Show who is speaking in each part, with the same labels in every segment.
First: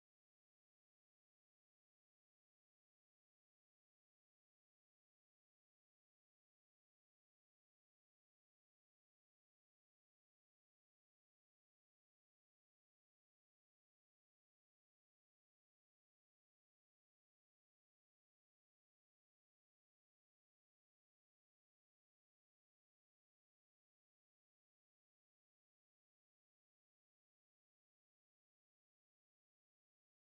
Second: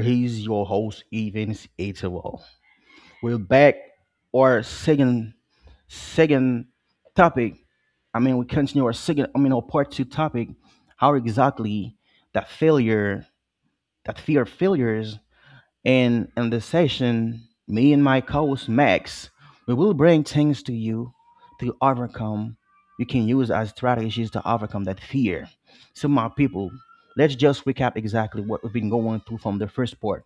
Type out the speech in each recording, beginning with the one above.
Speaker 1: he's your host, Evans Atewell. We're back. Our second topic. I mean, we continue our second. I mean, Our part two topic. How exactly that failure, that fear of failures, and in this session, me and my co-host Max, we will bring things to you to overcome. You can use as strategies to overcome that fear. So, my people, let's just recap exactly what we've been going through from the first part.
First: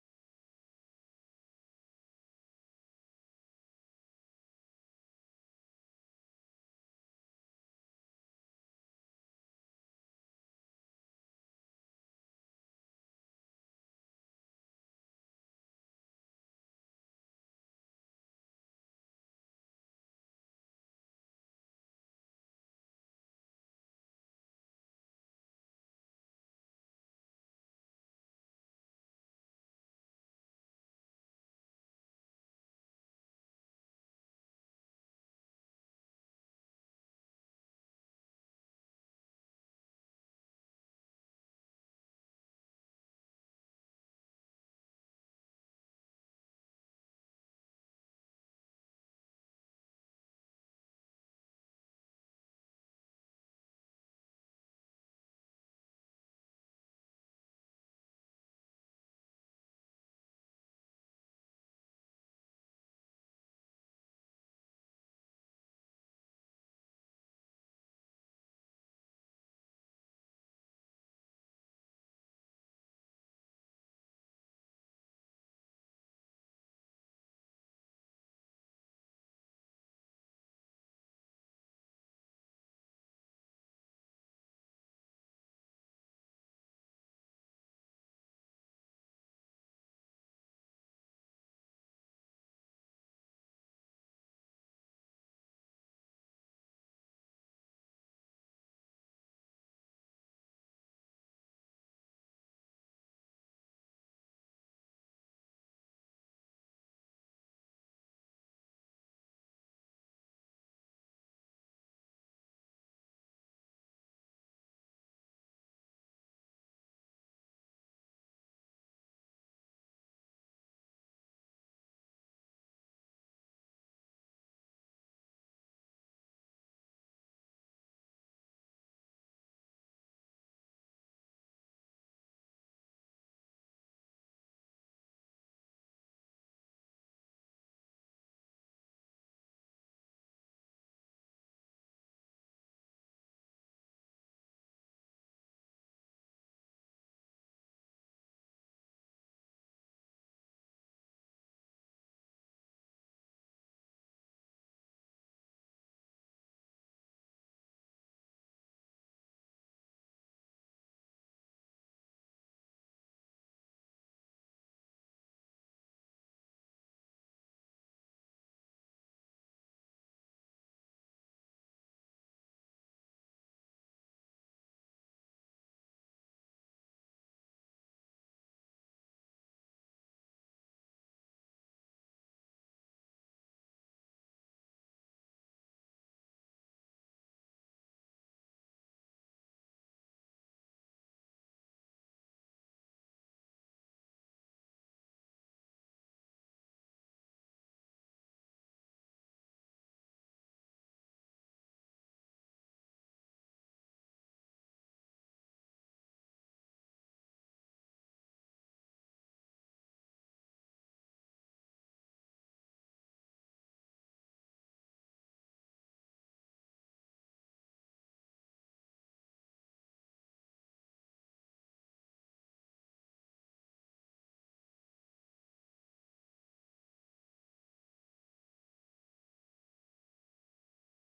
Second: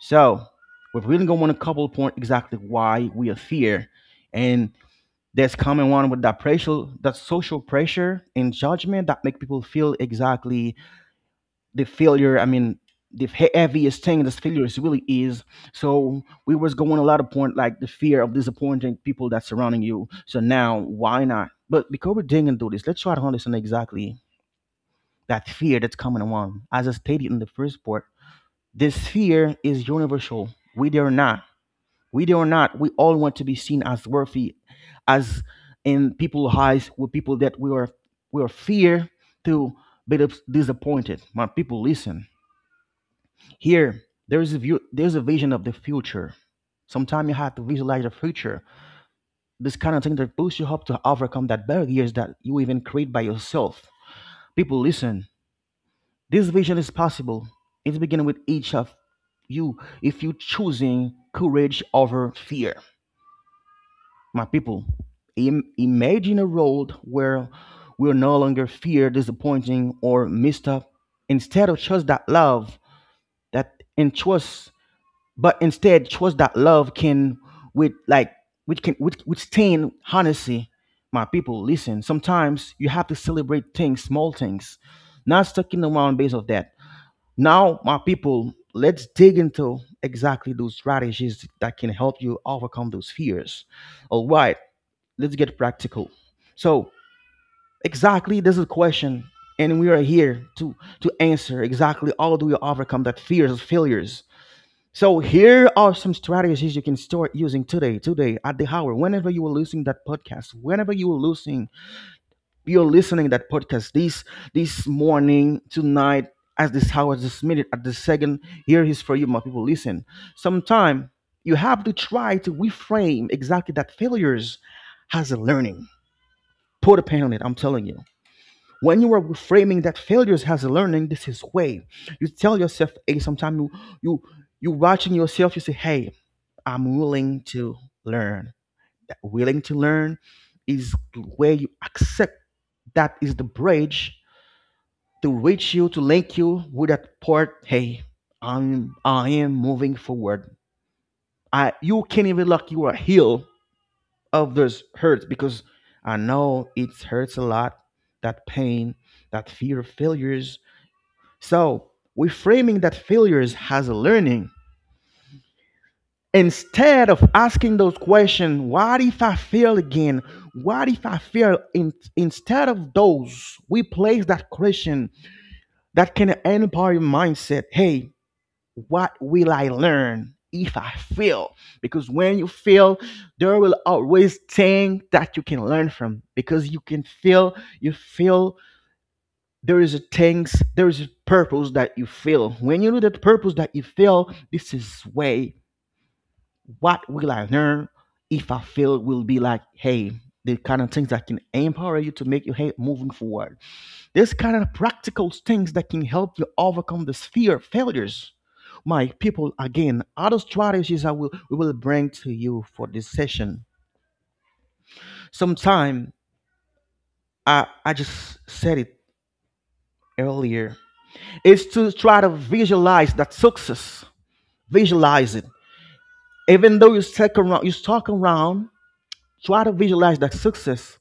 Speaker 1: So, we're really going on a couple point exactly why we are fear, and that's coming one with that pressure, that social pressure and judgment that make people feel exactly the failure, the heaviest thing this failure is really is. So we was going a lot of point like the fear of disappointing people that's surrounding you. So now why not, but because we're digging through this, let's try to understand exactly that fear that's coming along. As I stated in the first part, this fear is universal. We dare not we dare not We all want to be seen as worthy as in people's eyes. With people that we are, we are fear to be disappointed. My people, listen here, there is a view, there's a vision of the future. Sometimes you have to visualize the future. This kind of thing that boosts you up to overcome that barriers that you even create by yourself. People, listen. This vision is possible. It's beginning with each of you if you choosing courage over fear. My people, imagine a world where we're no longer fear, disappointing, or missed up. Instead of trust that love, that and trust but instead trust that love can, with like which can which withstand honesty. My people, listen, sometimes you have to celebrate things, small things, not sticking around based of that. Now, my people, let's dig into exactly those strategies that can help you overcome those fears. All right, let's get practical. So exactly, this is a question, and we are here to answer exactly, how do you overcome that fears of failures? So here are some strategies you can start using today, today at the hour, whenever you are listening that podcast, whenever you are listening, you're listening that podcast this morning, tonight, as this hour, this minute, at this second. Here is for you, my people. Listen. Sometime you have to try to reframe exactly that failures as a learning. Put a pen on it. I'm telling you. When you are framing that failures has a learning, this is way. You tell yourself, hey, sometimes you you watching yourself, you say, hey, I'm willing to learn. That willing to learn is where you accept, that is the bridge to reach you, to link you with that part. Hey, I am moving forward. I, you can't even look, you are heal of those hurts, because I know it hurts a lot, that pain, that fear of failures. So, reframing that failures as a learning. Instead of asking those questions, what if I fail again? What if I fail? Instead of those, we place that question that can empower your mindset. Hey, what will I learn if I fail? Because when you fail, there will always things that you can learn from. Because you can fail, you fail, there is a things, there is a purpose that you feel. When you know the purpose that you feel, this is way. What will I learn if I feel? Will be like, hey, the kind of things that can empower you to make you head moving forward. This kind of practical things that can help you overcome this fear of failures. My people, again, other strategies I will we will bring to you for this session. Sometime, I just said it earlier, is to try to visualize that success. Visualize it. Even though you stuck around, try to visualize that success.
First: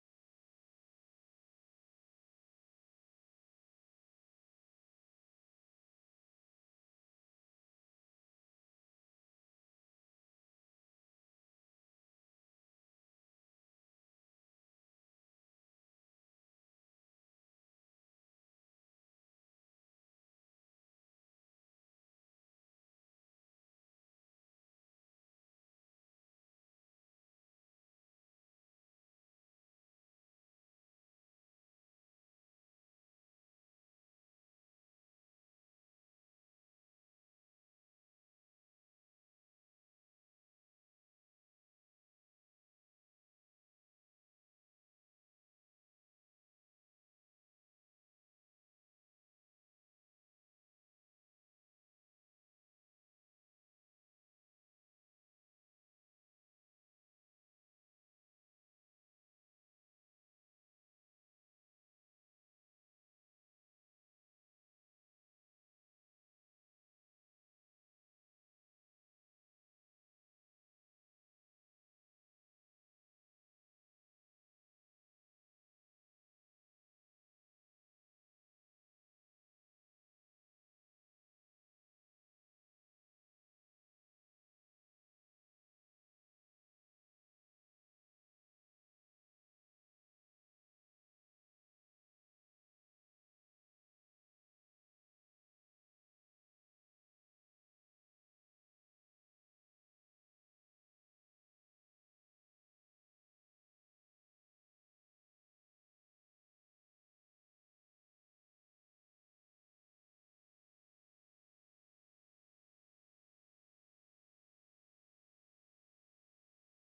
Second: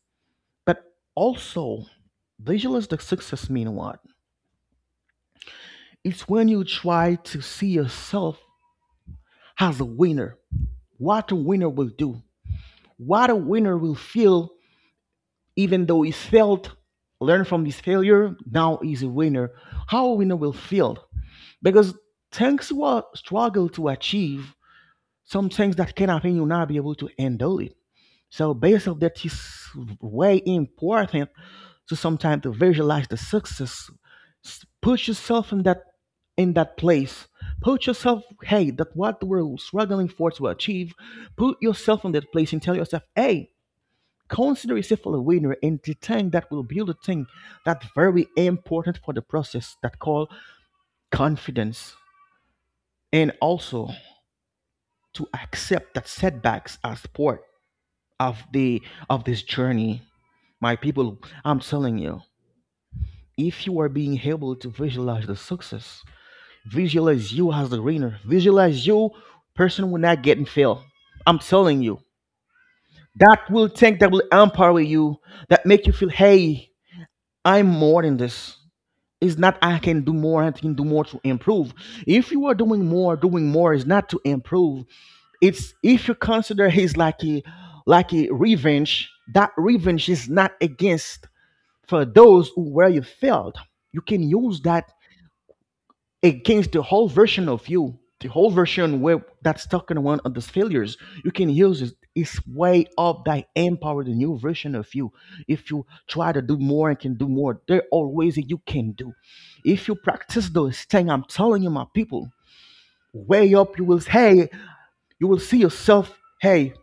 Speaker 1: But also, visualize the success mean what? It's when you try to see yourself as a winner. What a winner will do. What a winner will feel, even though he failed, learn from his failure, now he's a winner. How a winner will feel. Because things what struggle to achieve, some things that can happen you'll not be able to handle it. So based on that, it's way important to sometimes to visualize the success. Put yourself in that place. Put yourself, hey, that what we're struggling for to achieve. Put yourself in that place and tell yourself, hey, consider yourself a winner, and the thing that will build a thing that's very important for the process, that call confidence. And also, to accept that setbacks are support of the of this journey. My people, I'm telling you, if you are being able to visualize the success, visualize you as the winner, visualize you person will not getting fail, I'm telling you, that will think, that will empower you, that make you feel, hey, I'm more than this. It's not, I can do more, I can do more to improve. If you are doing more, doing more is not to improve. It's if you consider his like a revenge, that revenge is not against for those who where you failed. You can use that against the whole version of you, the whole version where that's talking one of those failures. You can use it. It's way up that empower the new version of you. If you try to do more and can do more, there are ways you can do. If you practice those things, I'm telling you, my people, way up, you will, hey, you will see yourself. Hey,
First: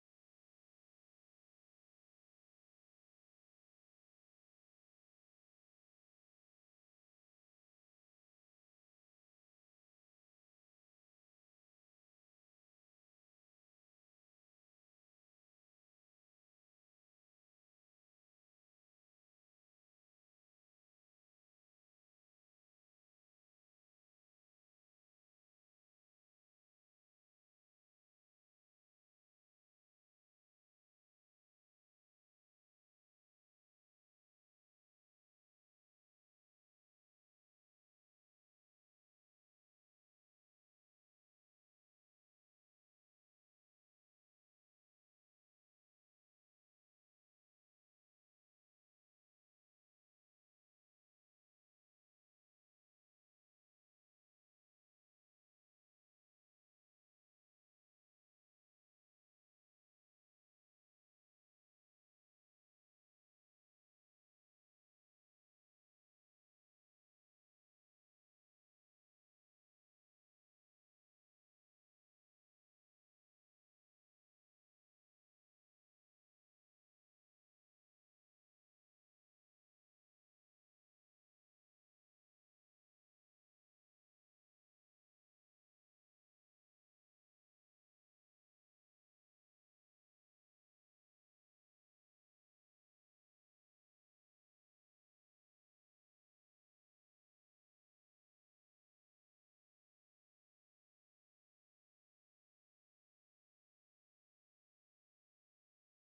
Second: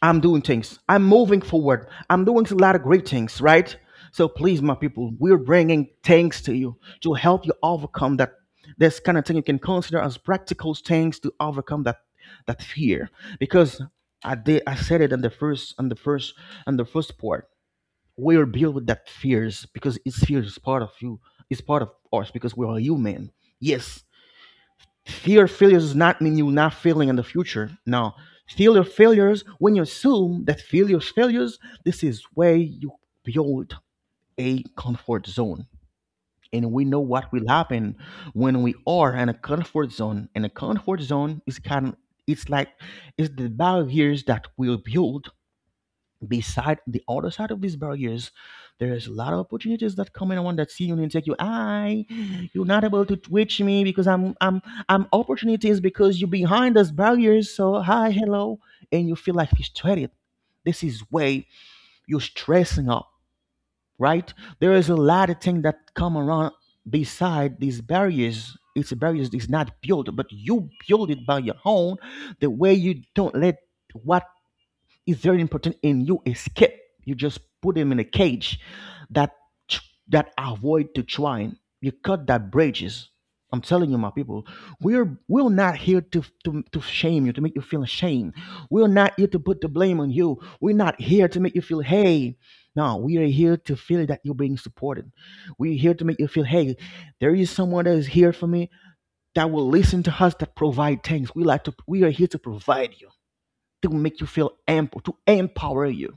Speaker 1: I'm doing things. I'm moving forward. I'm doing a lot of great things, right? So please, my people, we're bringing things to you to help you overcome that. This kind of thing you can consider as practical things to overcome that fear. Because I said it in the first, on the first part. We are built with that fears because it's fear is part of you. It's part of us because we are human. Yes. Fear failures does not mean you're not failing in the future. No. Fear of failures, when you assume that failure is failures, this is where you build a comfort zone. And we know what will happen when we are in a comfort zone. And a comfort zone is kind of, it's like, it's the barriers that we build beside. The other side of these barriers, there is a lot of opportunities that come in. I want that see you and take you. I, you're not able to reach me because I'm opportunities because you're behind those barriers. So hi, hello, and you feel like frustrated. This is way you're stressing up, right? There is a lot of things that come around beside these barriers. It's barriers is not built, but you build it by your own. The way you don't let what is very important and you escape, you just put him in a cage that tr- that avoid to twine, you cut that bridges. I'm telling you, my people, we're not here to to shame you, to make you feel ashamed. We're not here to put the blame on you. We're not here to make you feel, hey, no, we are here to feel that you're being supported. We're here to make you feel, hey, there is someone that is here for me, that will listen to us, that provide things we like to. We are here to provide you, to make you feel amp to empower you.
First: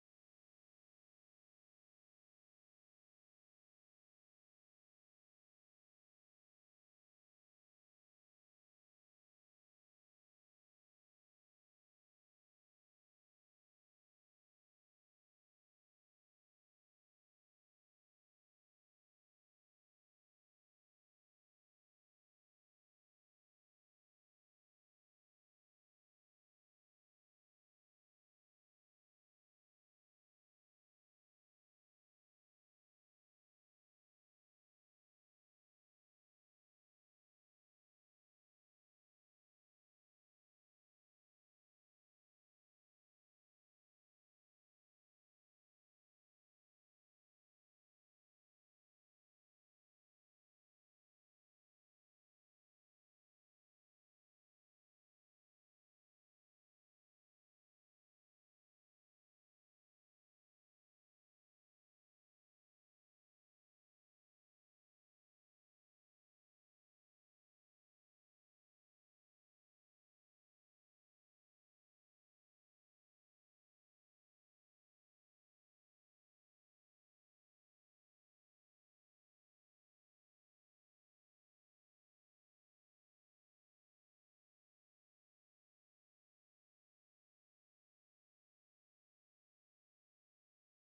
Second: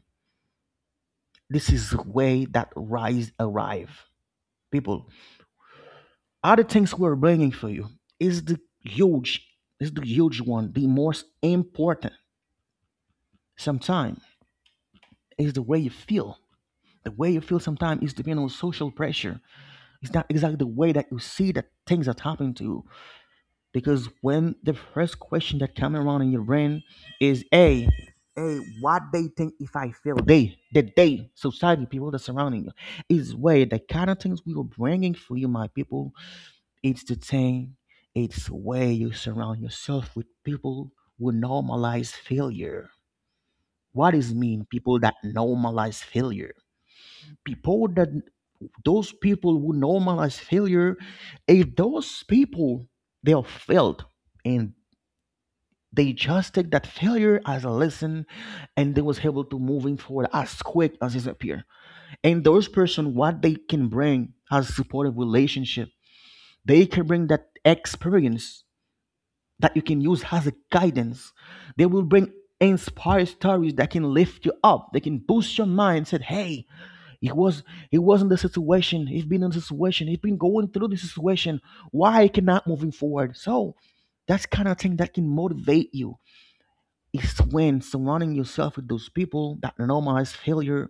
Speaker 1: This is the way that rise arrive. People, other things we're bringing for you is the huge, is the huge one, the most important. Sometimes is the way you feel. The way you feel sometimes is depending on social pressure. It's not exactly the way that you see that things are happening to you. Because when the first question that come around in your brain is a, hey, what they think if I fail? They society, people that surrounding you. Is where the kind of things we were bringing for you, my people. It's the thing, it's where you surround yourself with people who normalize failure. What does mean people that normalize failure? People that, those people who normalize failure, if those people they are failed, and they just take that failure as a lesson, and they was able to moving forward as quick as it appear. And those person, what they can bring as supportive relationship, they can bring that experience that you can use as a guidance. They will bring inspire stories that can lift you up. They can boost your mind. Said, hey, it was, it wasn't the situation. He's been in the situation. He's been going through the situation. Why I cannot moving forward? So that's kind of thing that can motivate you is when surrounding yourself with those people that normalize failure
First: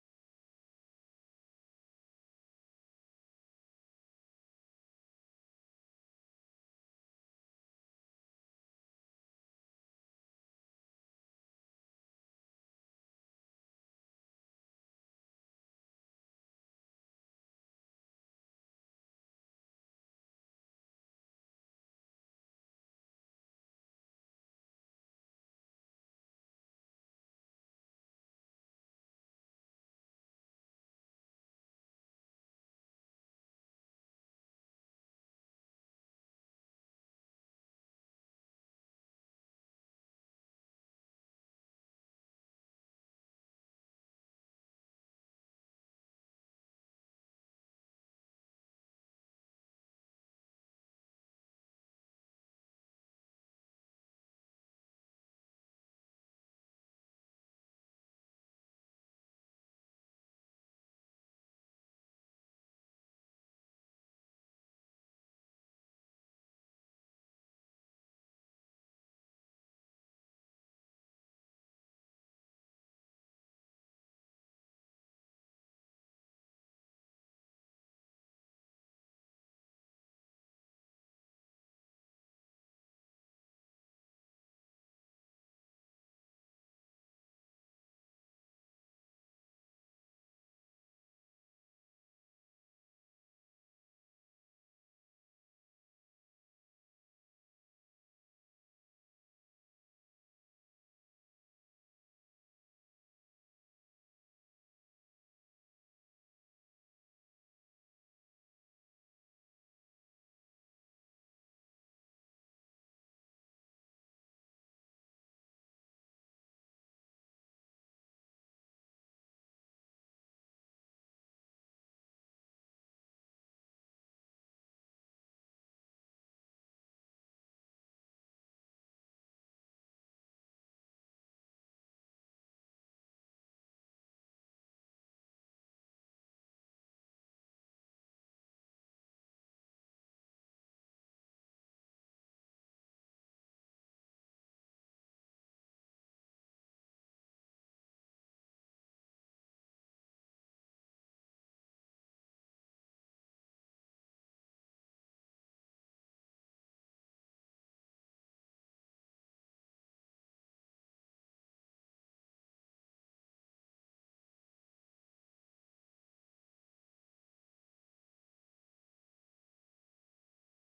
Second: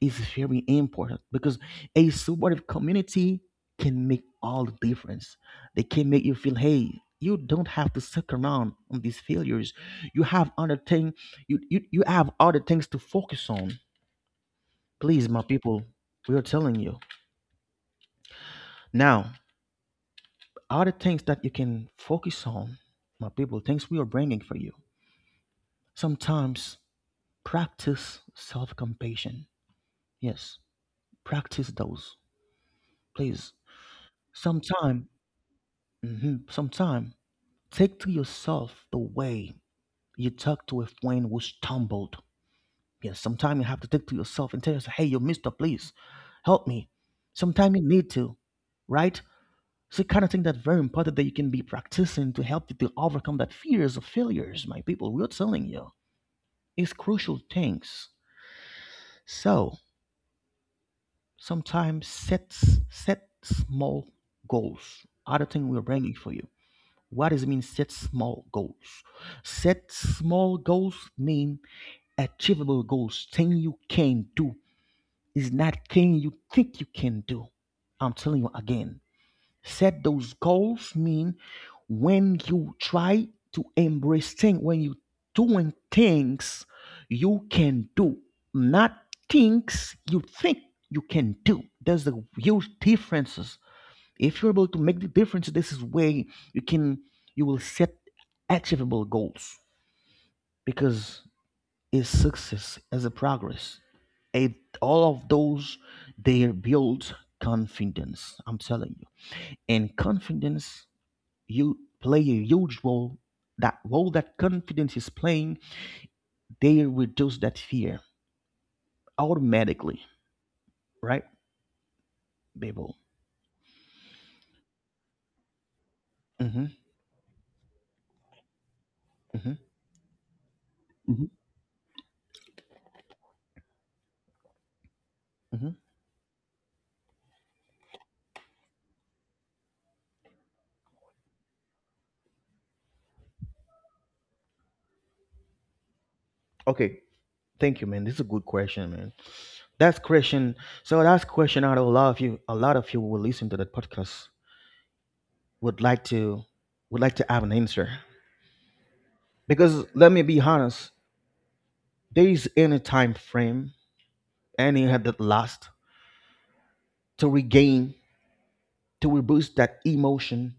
Speaker 1: is very important because a supportive community can make all the difference. They can make you feel, hey, you don't have to suck around on these failures. You have other thing, you have other things to focus on. Please, my people, we are telling you now. Other things that you can focus on, my people, things we are bringing for you. Sometimes practice self-compassion. Yes. Practice those, please. Sometime, mhm, sometime, take to yourself the way you talk to a friend who stumbled. Yes, sometime you have to take to yourself and tell yourself, hey, you mister, please help me. Sometime you need to, right? So kind of thing that's very important that you can be practicing to help you to overcome that fears of failures, my people. We're telling you. It's crucial things. So sometimes set small goals. Other thing we're bringing for you. What does it mean set small goals? Set small goals mean achievable goals, thing you can do. It's not thing you think you can do. I'm telling you again. Set those goals mean when you try to embrace things, when you doing things you can do, not things you think you can do. There's a huge difference. If you're able to make the difference, this is way you can you will set achievable goals because is success as a progress. It, all of those they build confidence. I'm telling you, and confidence you play a huge role. That role that confidence is playing, they reduce that fear automatically, right, Babel? Mm-hmm. Mm-hmm. Mhm. Mm-hmm. Okay. Thank you, man. This is a good question, man. That's question. So that's question out of a lot of you. A lot of you who will listen to that podcast would like to would like to have an answer because let me be honest. There is any time frame, any had that last to regain to reboost that emotion,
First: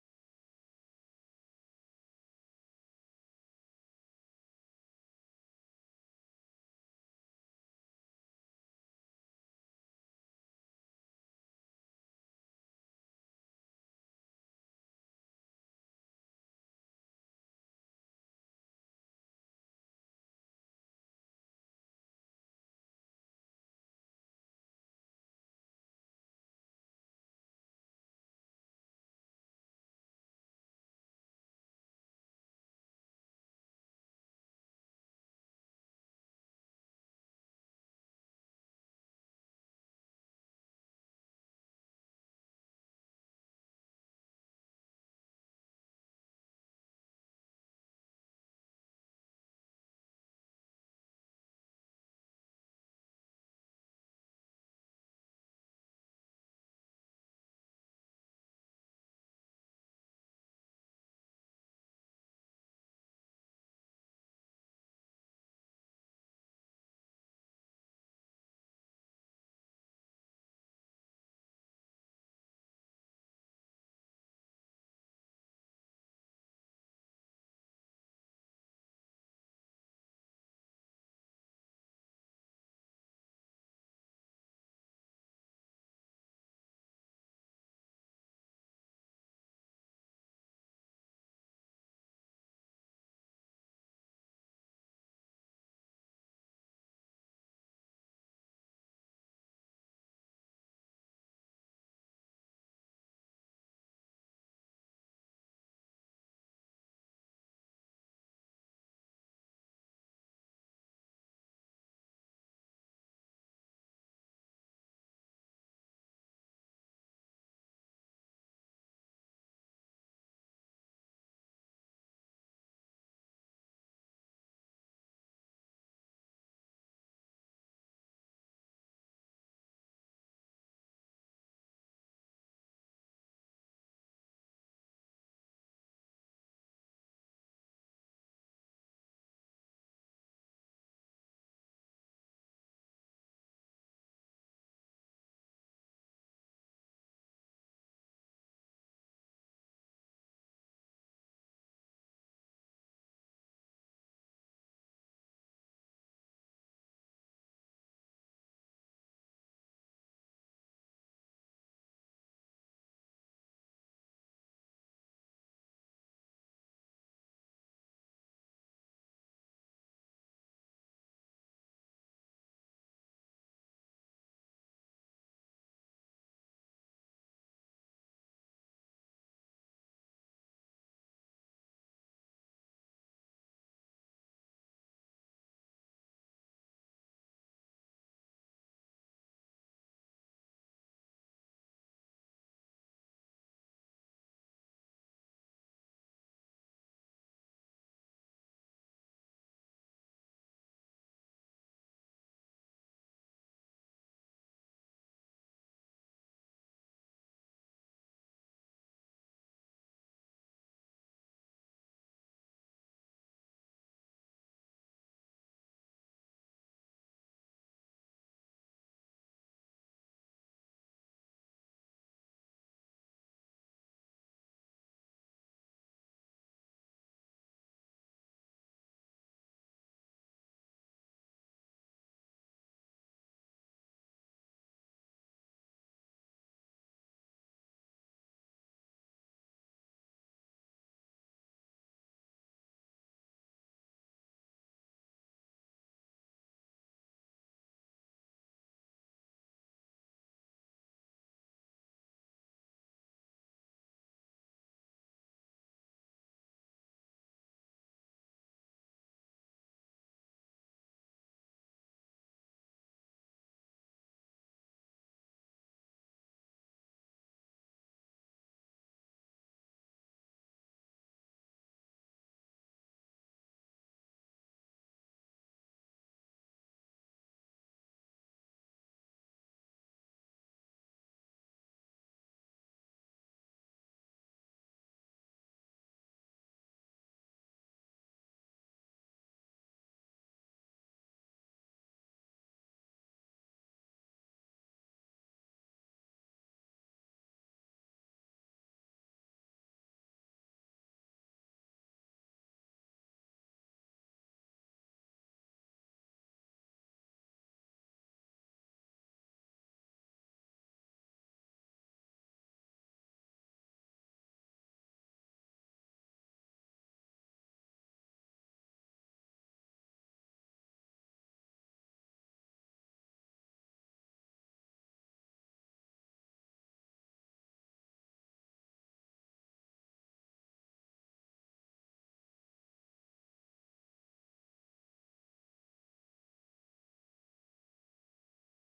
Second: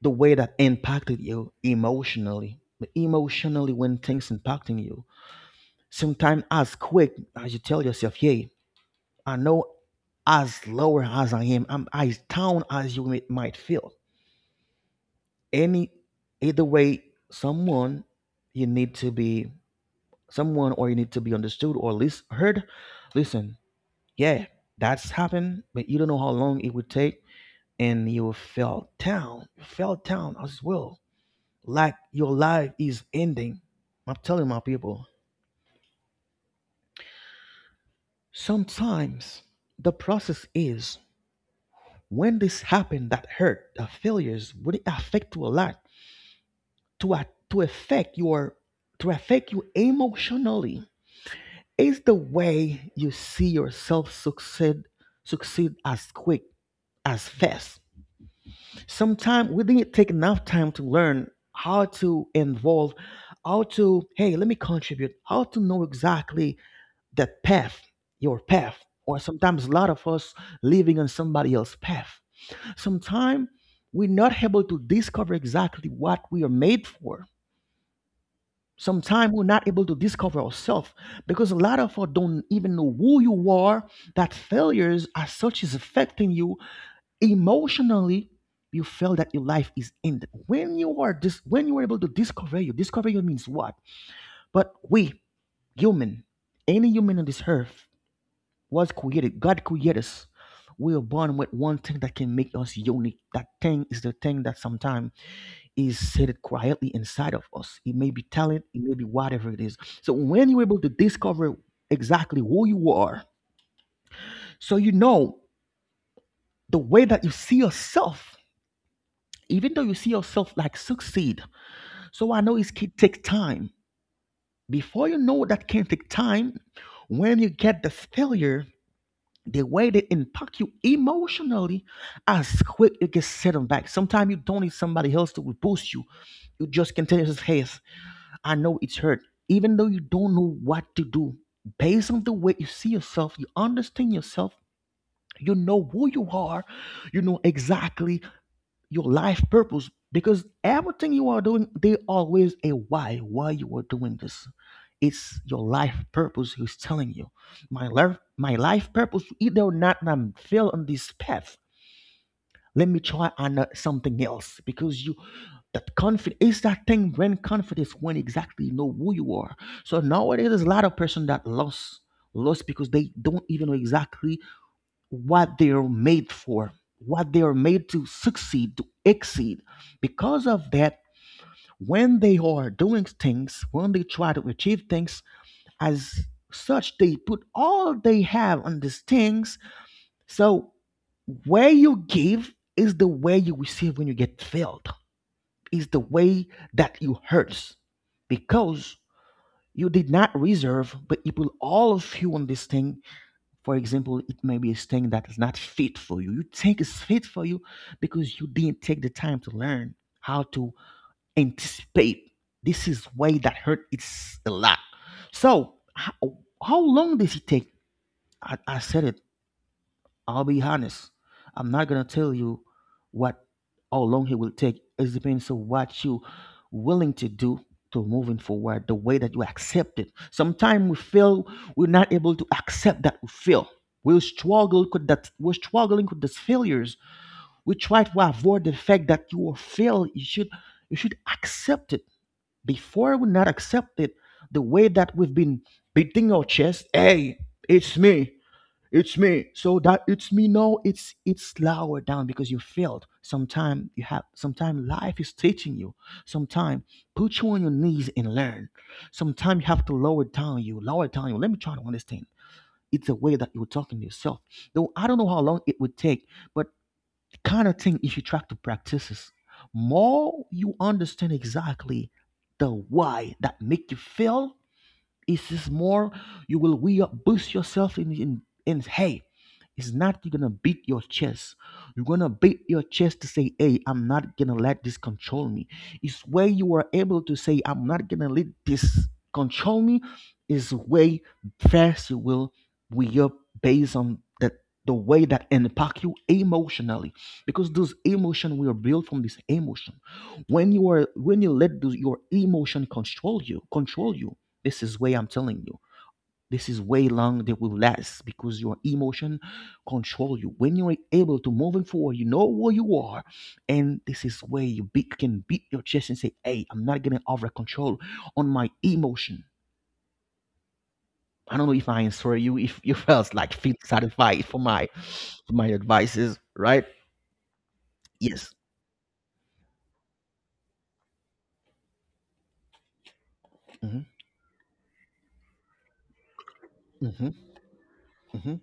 Speaker 1: the way that impacted you emotionally. Emotionally, when things impacting you, sometimes as quick as you tell yourself, "Yay." I know as lower as I am, I'm as down as you might feel. Any, either way, someone you need to be someone or you need to be understood or at least heard. Listen, yeah, that's happened, but you don't know how long it would take, and you fell down as well, like your life is ending. I'm telling my people, sometimes the process is when this happened that hurt the failures would affect you a lot to affect your to affect you emotionally is the way you see yourself succeed, succeed as quick as fast. Sometimes we didn't take enough time to learn how to involve how to hey let me contribute how to know exactly that path your path or sometimes a lot of us living on somebody else's path. Sometimes we're not able to discover exactly what we are made for. Sometimes we're not able to discover ourselves because a lot of us don't even know who you are, that failures as such is affecting you emotionally. You feel that your life is ended. When you are when you are able to discover you means what? But we, human, any human on this earth was created. God created us. We are born with one thing that can make us unique. That thing is the thing that sometimes is seated quietly inside of us. It may be talent, it may be whatever it is. So when you're able to discover exactly who you are, so you know the way that you see yourself, even though you see yourself like succeed. So I know it can take time. Before you know that can take time, when you get the failure, the way they impact you emotionally, as quick it gets set on back. Sometimes you don't need somebody else to boost you. You just can tell yourself, hey, I know it's hurt. Even though you don't know what to do, based on the way you see yourself, you understand yourself, you know who you are, you know exactly your life purpose. Because everything you are doing, there always a why you are doing this. It's your life purpose who's telling you. My life purpose, either or not, I'm fail on this path, let me try on something else because you that confidence is that thing when confidence when exactly you know who you are. So nowadays there's a lot of person that lost because they don't even know exactly what they are made for, what they are made to succeed, to exceed. Because of that, when they are doing things, when they try to achieve things, as such they put all they have on these things. So where you give is the way you receive. When you get filled, is the way that you hurts because you did not reserve, but you put all of you on this thing. For example, it may be a thing that is not fit for you. You think it's fit for you because you didn't take the time to learn how to anticipate. This is way that hurt it's a lot. So how long does it take? I said it. I'll be honest. I'm not gonna tell you what how long it will take. It depends on what you willing to do to moving forward, the way that you accept it. Sometimes we feel we're not able to accept that we feel. We're struggling with these failures. We try to avoid the fact that you will fail. You should accept it. Before we not accept it, the way that we've been beating our chest, hey, it's me. It's me. So that it's me now. It's lower down because you failed. Sometime life is teaching you. Sometime put you on your knees and learn. Sometime you have to lower down you. Let me try to understand. It's a way that you're talking to yourself. Though I don't know how long it would take, but the kind of thing if you try to practice is more you understand exactly the why that make you fail, it's just more you will we boost yourself in hey. It's not you're gonna beat your chest. You're gonna beat your chest to say, hey, I'm not gonna let this control me. It's where you are able to say, I'm not gonna let this control me, is way fast you will we up based on that the way that impact you emotionally because those emotion we are built from this emotion. When you let those, your emotion control you, this is way I'm telling you. This is way long that will last because your emotion control you. When you're able to moving forward, you know where you are, and this is where can beat your chest and say, "Hey, I'm not getting over control on my emotion." I don't know if I answer you. If you felt like feel satisfied for my advices, right? Yes. Hmm. Hmm. Hmm.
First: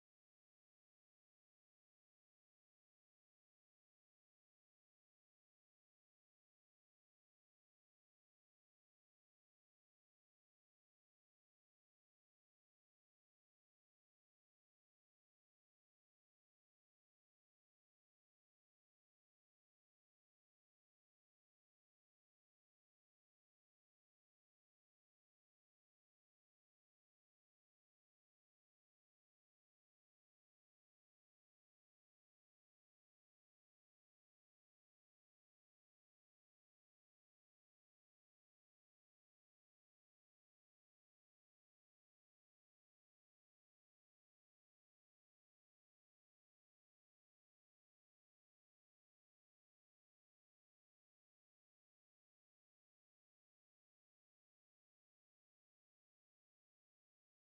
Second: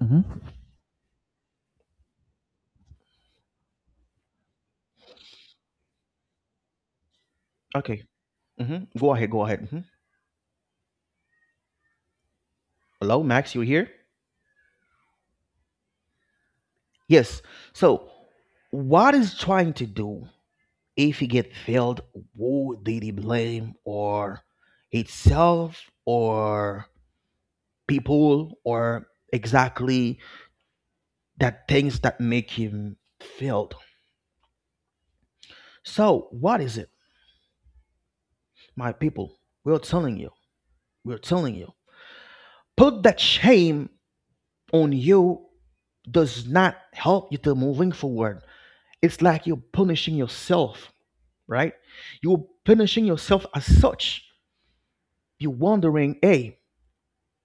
Speaker 1: Hmm. Okay. Hmm. Go ahead. Go ahead. Hmm. Hello, Max. You here? Yes. So, what is trying to do? If he get failed, who did he blame or itself or people or exactly that things that make him failed? So what is it, my people? We're telling you. Put that shame on you does not help you to moving forward. It's like you're punishing yourself, right? You're punishing yourself as such. You're wondering, hey,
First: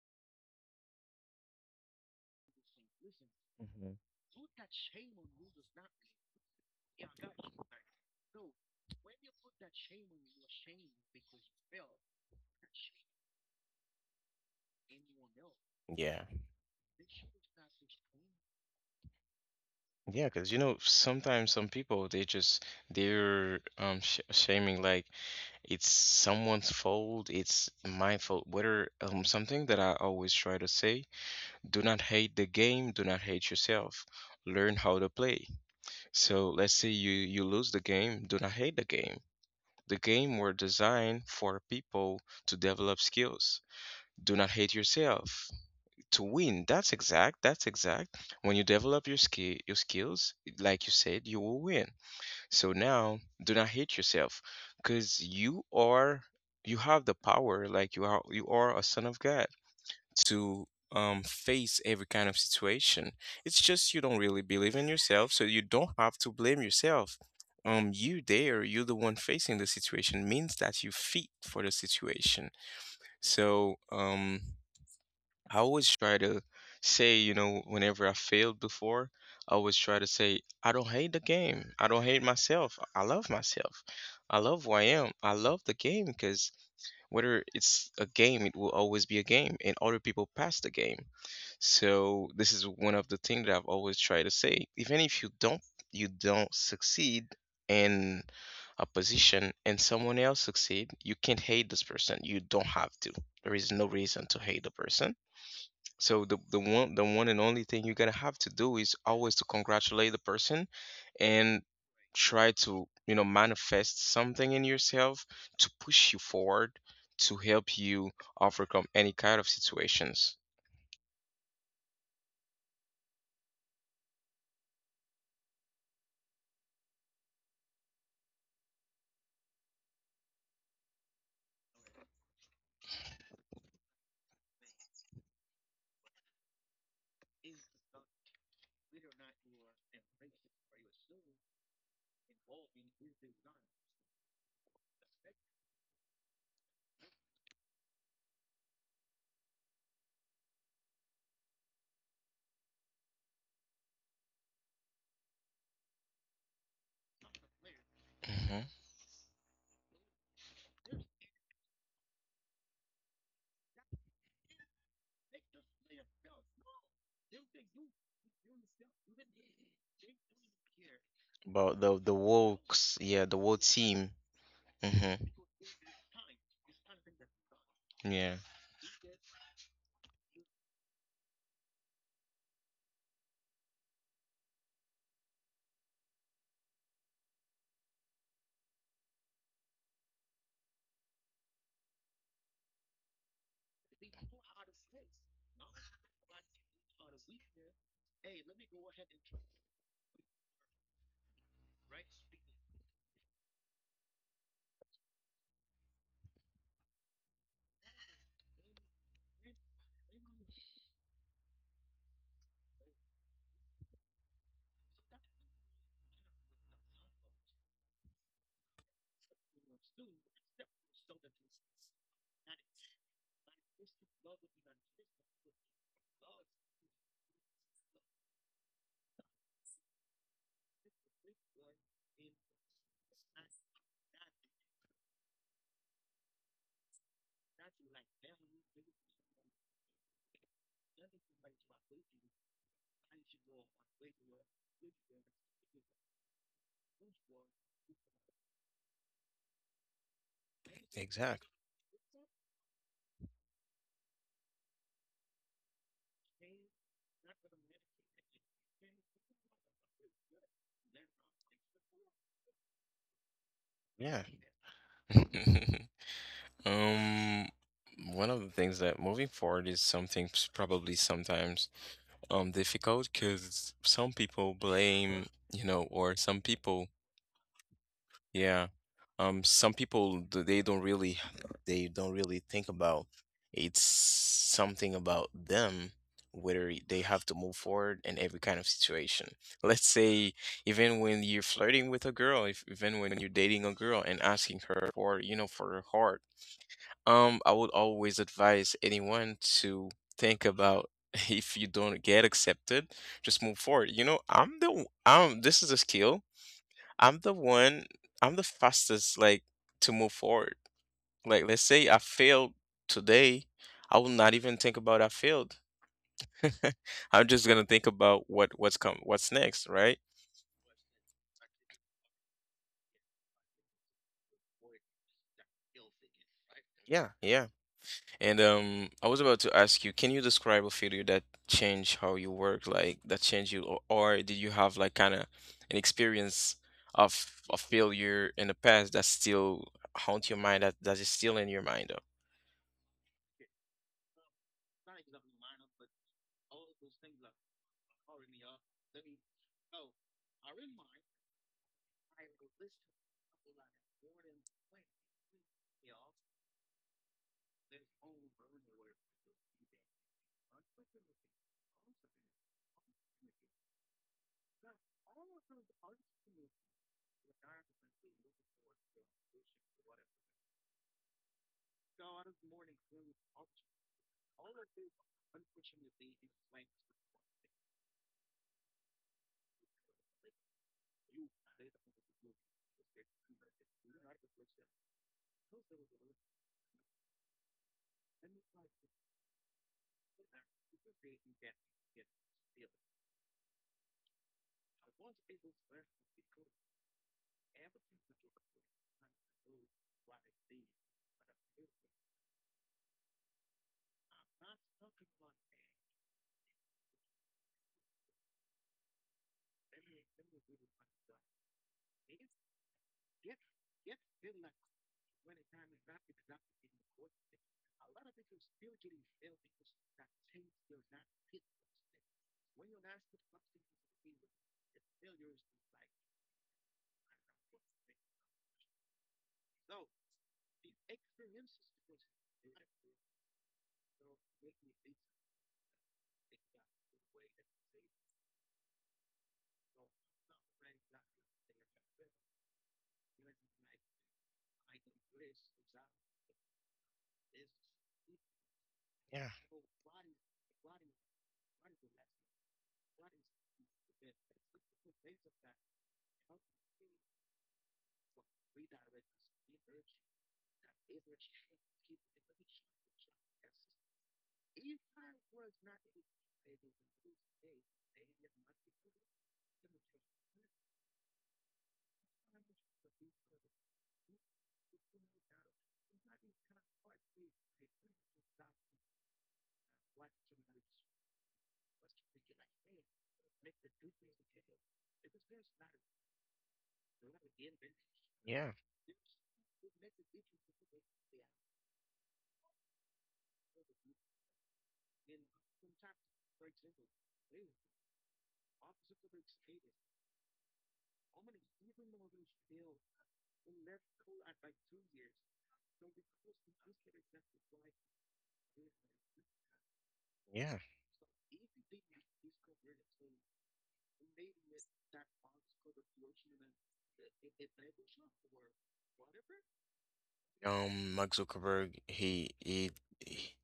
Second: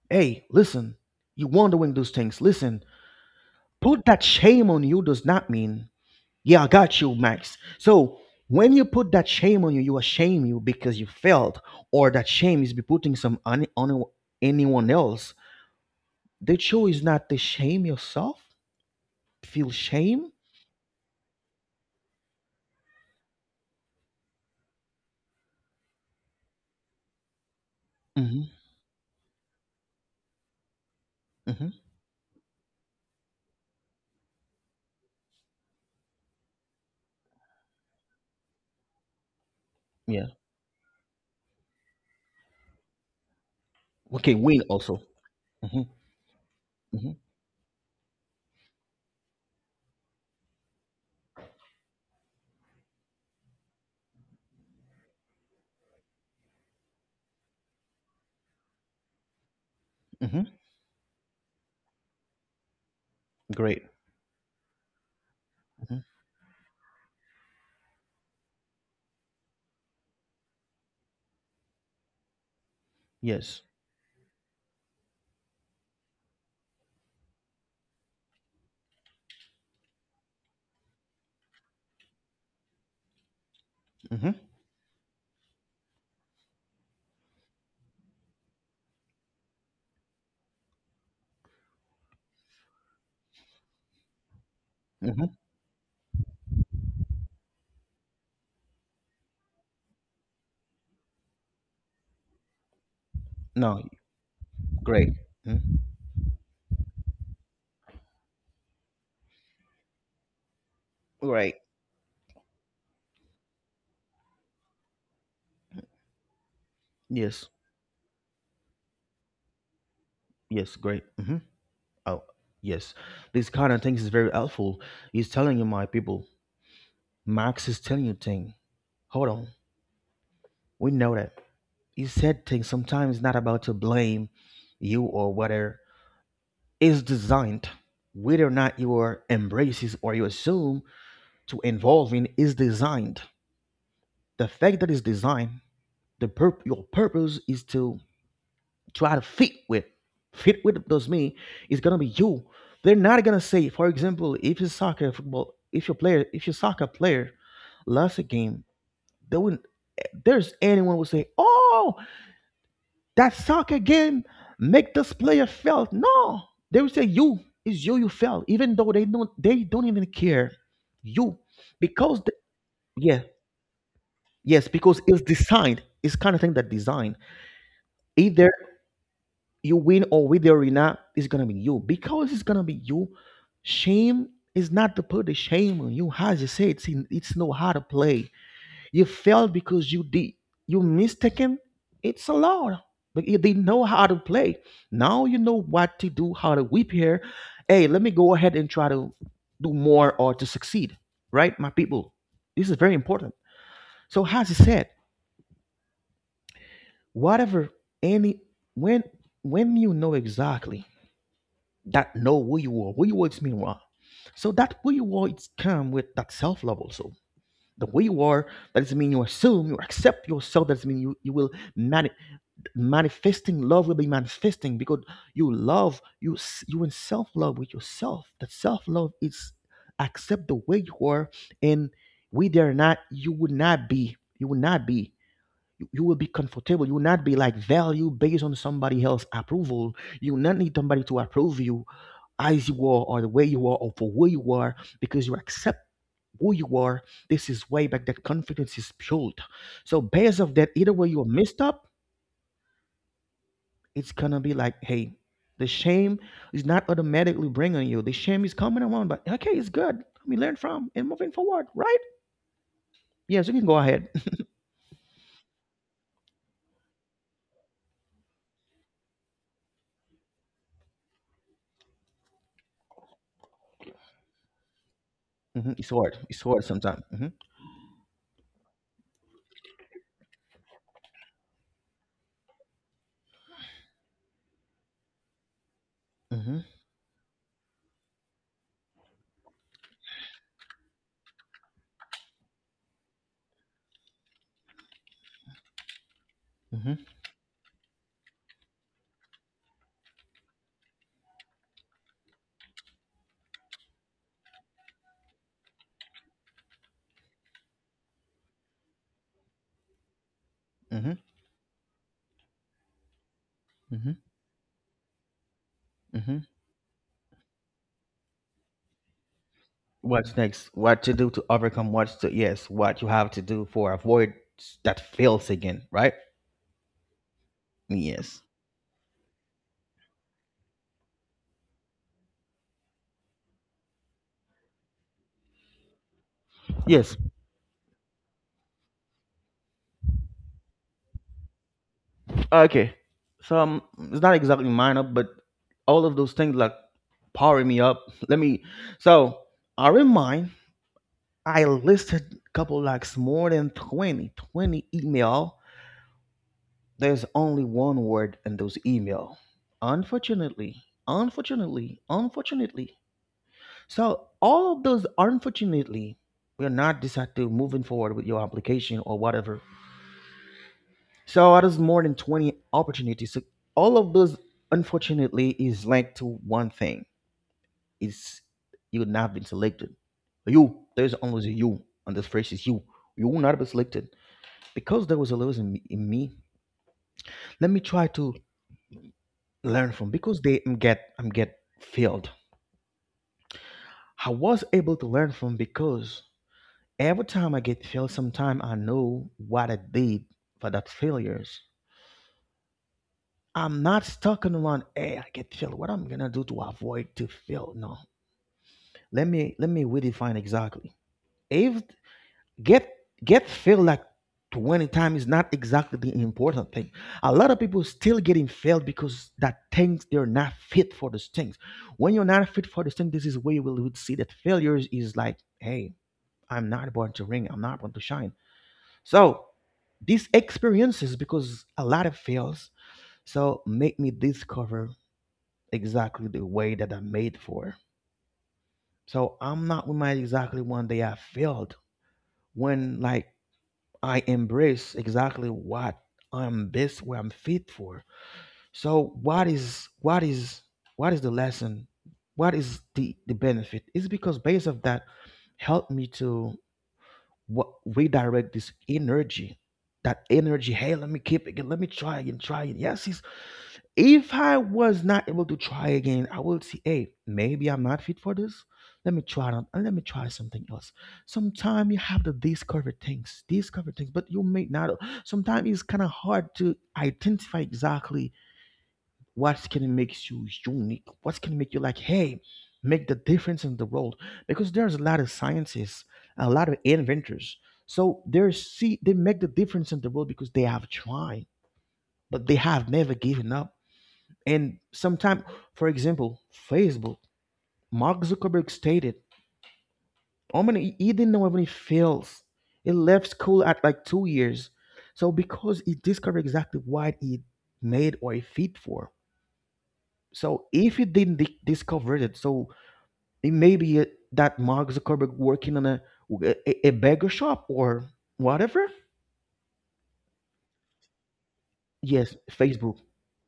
Speaker 1: hey, listen, you wondering those things. Listen,
Speaker 2: Mhm.
Speaker 1: put that shame on you does not mean, yeah, I got you, Max. So when you put that shame on you, you shame you because you failed, or that shame is be putting some on, anyone else.
Speaker 2: Yeah.
Speaker 1: The choice is not to shame yourself, feel
Speaker 2: Yeah,
Speaker 1: shame.
Speaker 2: because you know, sometimes some people they just they're sh shaming like it's someone's fault, it's my
Speaker 1: Hmm.
Speaker 2: fault. Whether Something that I always try to say,
Speaker 1: Hmm.
Speaker 2: do not hate the game, do not hate yourself. Learn how to play. So let's say you lose the game, do not hate the game. The
Speaker 1: Yeah.
Speaker 2: game were designed for people to develop skills.
Speaker 1: Okay,
Speaker 2: Do not
Speaker 1: win
Speaker 2: hate
Speaker 1: also.
Speaker 2: yourself
Speaker 1: Hmm.
Speaker 2: to win. That's
Speaker 1: Hmm.
Speaker 2: exact. That's exact. When you develop your skills, like you said, you will win. So now, do not hate yourself, because you are, you have the power. Like you are a son of God
Speaker 1: Hmm.
Speaker 2: to face every kind of situation. It's
Speaker 1: Great.
Speaker 2: just you don't really believe in yourself, so you don't
Speaker 1: Hmm.
Speaker 2: have to blame yourself. You there, you're the one facing the situation means that you fit for the situation.
Speaker 1: Yes.
Speaker 2: So, I always try to say, you know, whenever I failed before, I always try to say, I don't hate the game. I don't hate myself. I love myself.
Speaker 1: Hmm.
Speaker 2: I love who I am. I love the game because whether it's a game, it will always be a game, and other people pass the game. So this is one of the things that I've always tried to say. Even if you
Speaker 1: Hmm.
Speaker 2: don't, you don't succeed in a position, and someone else succeed, you can't hate this person. You don't have to. There is
Speaker 1: No,
Speaker 2: no reason to hate the
Speaker 1: great.
Speaker 2: person,
Speaker 1: Mhm.
Speaker 2: so the one and only thing you're gonna have to do is always to congratulate the person
Speaker 1: Great.
Speaker 2: and try to, you know, manifest something in yourself to push you forward to
Speaker 1: Yes.
Speaker 2: help you overcome any kind of situations.
Speaker 1: Yes, great. Mhm. Oh, yes. These kind of things is very helpful. He's telling you, my people. Max is telling you thing. Hold on. We know that. He said things sometimes not about to blame you or whether is designed, whether or not you are embraces or you assume to involve in is designed. The fact that it's designed, the purp your purpose is to try to fit with. Fit with does mean it's gonna be you. They're not gonna say, for example, if you soccer football, if your soccer player lost a
Speaker 2: Hmm.
Speaker 1: game, they wouldn't. There's anyone will say, "Oh, that soccer game make this player felt." No, they will say, "You, it's you. You felt," even though they don't. They don't even care. You,
Speaker 2: But the
Speaker 1: because
Speaker 2: woke,
Speaker 1: yeah,
Speaker 2: yeah, the whole team.
Speaker 1: yes, because
Speaker 2: Hmm.
Speaker 1: it's designed. It's kind of thing that design. If
Speaker 2: Yeah.
Speaker 1: there you win or with the arena is gonna be you because it's gonna be you. Shame is not to put the shame on you. As you say, it's in, it's know how to play. You failed because you did you mistaken. It's a lot, but you didn't know how to play. Now you know what to do, how to whip here. Hey, let me go ahead and try to do more or to succeed. Right, my people. This is very important. So as you said, whatever any when you know exactly that know who you are is meanwhile. So that who you are, it's come with that self-love also. The way you are, that doesn't mean you assume, you accept yourself. That doesn't mean you will mani- manifesting love will be manifesting because you love you in self-love with yourself. That self-love is accept the way you are, and we dare not. You would not be. You would not be. You will be comfortable. You will not be like value based on somebody else approval. You will not need somebody to approve you as you are or the way you are or for who you are because you accept who you are. This is way back that confidence is built. So based of that, either way you're messed up, it's gonna be like, hey, the shame is not automatically bringing you. The shame is coming around, but okay, it's good we learn from and moving forward, right? Yes, you can go ahead.
Speaker 2: Yeah. Um, One of the things that moving forward is something probably sometimes difficult because some people blame, you know,
Speaker 1: It's
Speaker 2: or
Speaker 1: hard,
Speaker 2: some
Speaker 1: it's hard
Speaker 2: people,
Speaker 1: sometimes.
Speaker 2: yeah, some people they don't really think about it's something about them
Speaker 1: Hmm
Speaker 2: whether they have to move forward in every kind of situation. Let's say even when you're flirting with a girl, if even when you're dating a girl and asking her for, you know, for her heart,
Speaker 1: hmm
Speaker 2: I would always advise anyone to think about if you don't get accepted, just move forward. You know, this is a skill. I'm the one I'm the fastest like to move forward.
Speaker 1: hmm
Speaker 2: Like let's say I failed today, I will
Speaker 1: hmm
Speaker 2: not even think about I failed.
Speaker 1: hmm
Speaker 2: I'm just gonna think about what's next, right?
Speaker 1: what's next, what to do to overcome what's to, yes, what you have to do for avoid that fails again, right?
Speaker 2: Yeah, yeah. And
Speaker 1: Yes.
Speaker 2: I was about to ask you, can you describe a failure that changed how you work, like that changed you, or did you have like kind of an experience
Speaker 1: Yes.
Speaker 2: of a failure in the past that still haunt your mind, that that is still in your mind though?
Speaker 1: Okay. So it's not exactly minor, but all of those things like powering me up. Let me. So I in mind. I listed couple likes more than 20 email. There's only one word in those email. Unfortunately, unfortunately, unfortunately. So all of those unfortunately, we are not decided moving forward with your application or whatever. So out of more than 20 opportunities, so all of those unfortunately is linked to one thing. Is you would not have been selected. You, there's always a you on this phrase is you. You will not be selected. Because there was a loss in me, let me try to learn from because they am get I'm get failed. I was able to learn from because every time I get failed sometime I know what I did for that failures. I'm not stuck on one. Hey, I get filled. What I'm gonna do to avoid to feel? No. Let me redefine exactly. If get get filled like 20 times is not exactly the important thing. A lot of people still getting failed because that thinks they're not fit for those things. When you're not fit for those things, this is where you will would see that failures is like, hey, I'm not born to ring. I'm not born to shine. So these experiences, because a lot of fails, so make me discover exactly the way that I'm made for. So I'm not with my exactly one day I failed when like I embrace exactly what I'm best where I'm fit for. So
Speaker 2: Yeah,
Speaker 1: what is the lesson? What is the benefit? It's because base of that helped me to what redirect this energy. That energy, hey, let me keep it. Let me try and try it. Yes, it's if I was not able to try again, I will see, hey, maybe I'm not fit for this. Let me try it and let me try something else. Sometimes you have to discover things, but you may not. Sometimes it's kind of hard to identify exactly what's going to make you unique, what's going to make you like, hey, make the difference in the world. Because there's a lot of scientists, a lot of inventors. So they
Speaker 2: yeah,
Speaker 1: see they make the difference in the world because they have tried, but they have never given up and sometime, for example, Facebook, Mark Zuckerberg stated, "How many?" He didn't know how many fails. He left school at like 2 years. So because he discovered exactly what he made or he fit for.
Speaker 2: yeah.
Speaker 1: So if he didn't di- discover it, so it may be that Mark Zuckerberg working on a burger shop or whatever.
Speaker 2: Mark Zuckerberg, he
Speaker 1: Yes,
Speaker 2: he,
Speaker 1: Facebook.
Speaker 2: he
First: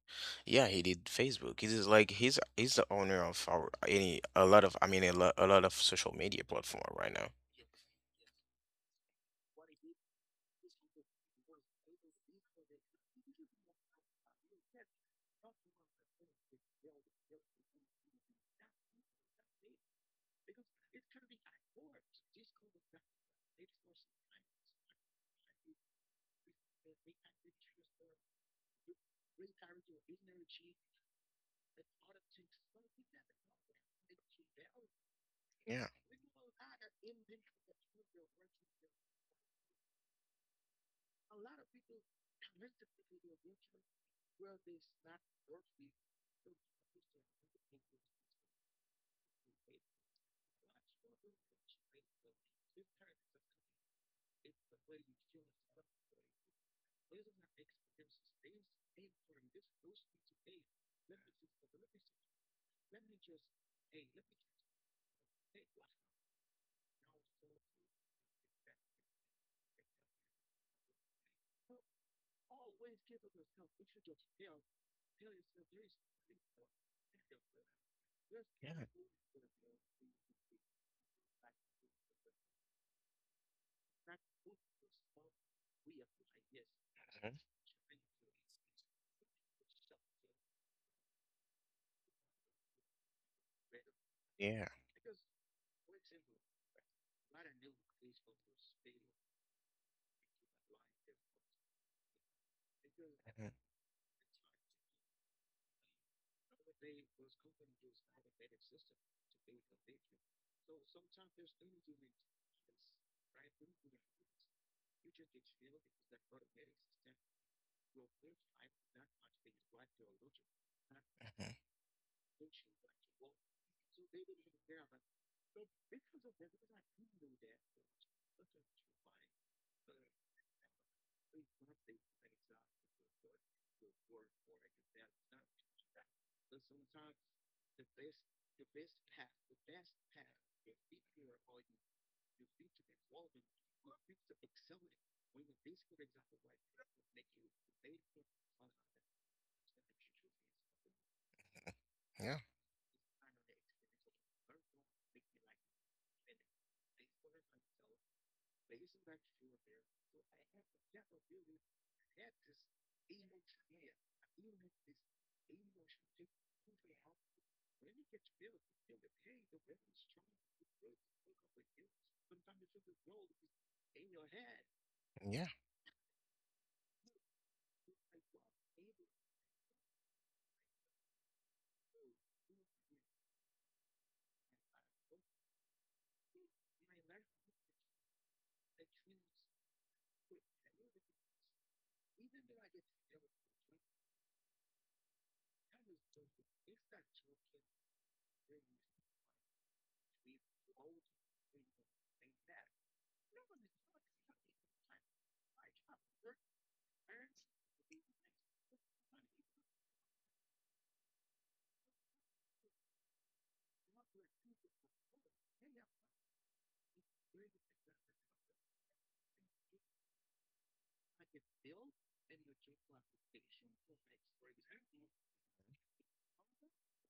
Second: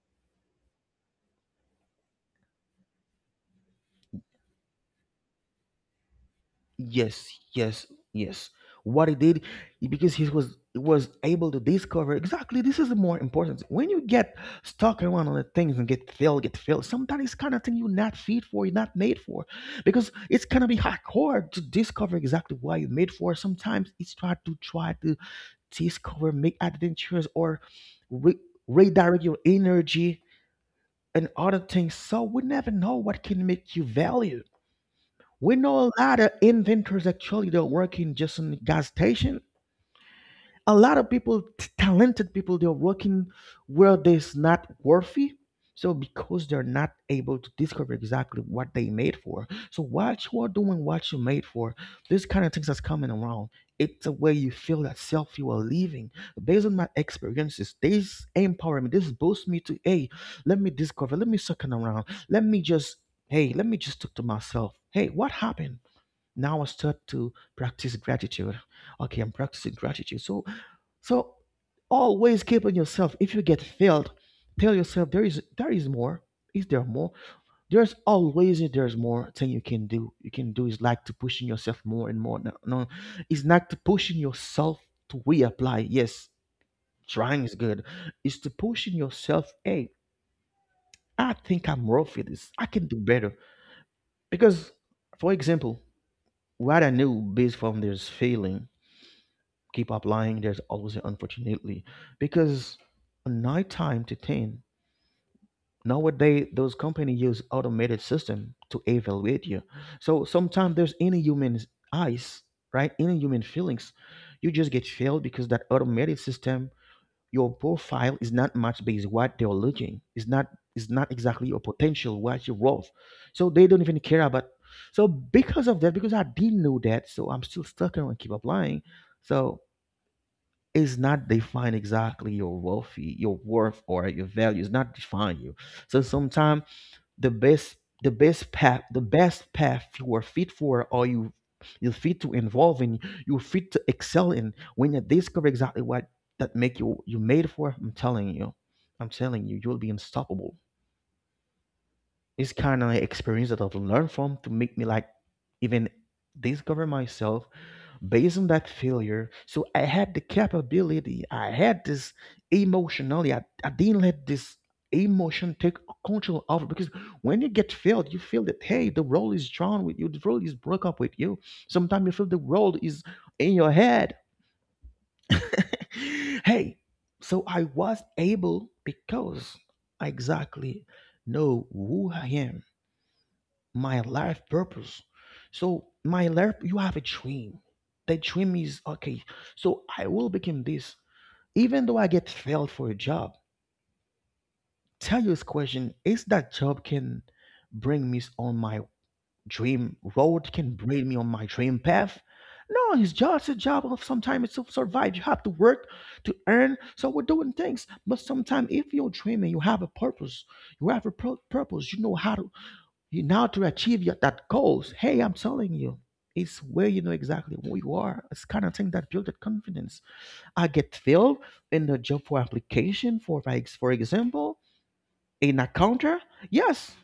Speaker 2: yeah, he did Facebook. He's just like he's the owner of our any a lot of I mean a lot of social media platform right now.
Speaker 1: Yes, yes, yes. What he did, because he was able to discover exactly this is the more important. When you get stuck around on the things and get filled, sometimes it's kind of thing you're not fit for, you're not made for, because it's gonna be hard to discover exactly why you're made for. Sometimes it's try to discover, make adventures, or re- redirect your energy and other things. So we never know what can make you value. We know
Speaker 2: Yeah,
Speaker 1: a lot of inventors actually they're working just in gas station. A lot of people, talented people, they're working where there's not worthy. So because they're not able to discover exactly what they made for. So what you are doing, what you made for, this kind of things that's coming around. It's a way you feel that self you are living. Based on my experiences, this empower me, this boosts me to, hey, let me discover, let me second around, let me just, hey, let me just talk to myself. Hey, what happened? Now I start to practice gratitude. Okay, I'm practicing gratitude. So so always keep on yourself if you get failed, tell yourself there is more. Is there more? There's always there's more thing you can do. You can do is like to pushing yourself more and more. No, no, it's not to pushing yourself to reapply. Yes, trying is good. It's to pushing yourself, hey, I think I'm worth for this, I can do better.
Speaker 2: yeah.
Speaker 1: Because, for example, what I knew based from this feeling, keep applying. There's always an unfortunately because nighttime to 10 nowadays those companies use automated system to evaluate you. So sometimes there's any human eyes, right, any human feelings. You just get failed because that automated system, your profile is not matched based what they're looking. It's not, it's not exactly
Speaker 2: Mhm.
Speaker 1: your potential, what you're worth. So they don't even care about. So because of that, because I didn't know that, so I'm still stuck and I keep applying. So is not define exactly your worth or your value. It's not define you. So sometimes the best the best path you are fit for or you fit to involve in, you fit to excel in when you discover exactly what that make you you made for. I'm telling you, I'm telling you, you'll be unstoppable.
Speaker 2: Yeah,
Speaker 1: It's kind of experience that I've learned from to make me like even discover myself based on that failure. So I had the capability, I had this emotionally, I didn't let this emotion take control over because when you get failed, you feel that hey, the role is drawn with you, the role is broke up with you. Sometimes you feel the role is in your head.
Speaker 2: yeah.
Speaker 1: Hey, so I was able because I exactly know who I am, my life purpose. So my life, you have a dream. That dream is okay. So I will become this. Even though I get failed for a job, tell you this question: is that job can bring me on my dream road? Can bring me on my dream path? No, it's just a job of sometimes it's to survive. You have to work to earn. So we're doing things. But sometimes if you're dreaming, you have a purpose. You have a purpose. You know how to you now to achieve your, that goals. Hey, I'm telling you, it's where you know exactly who you are. It's kind of thing that build that confidence. I get filled in the job for application for my for example, in a counter. Yes,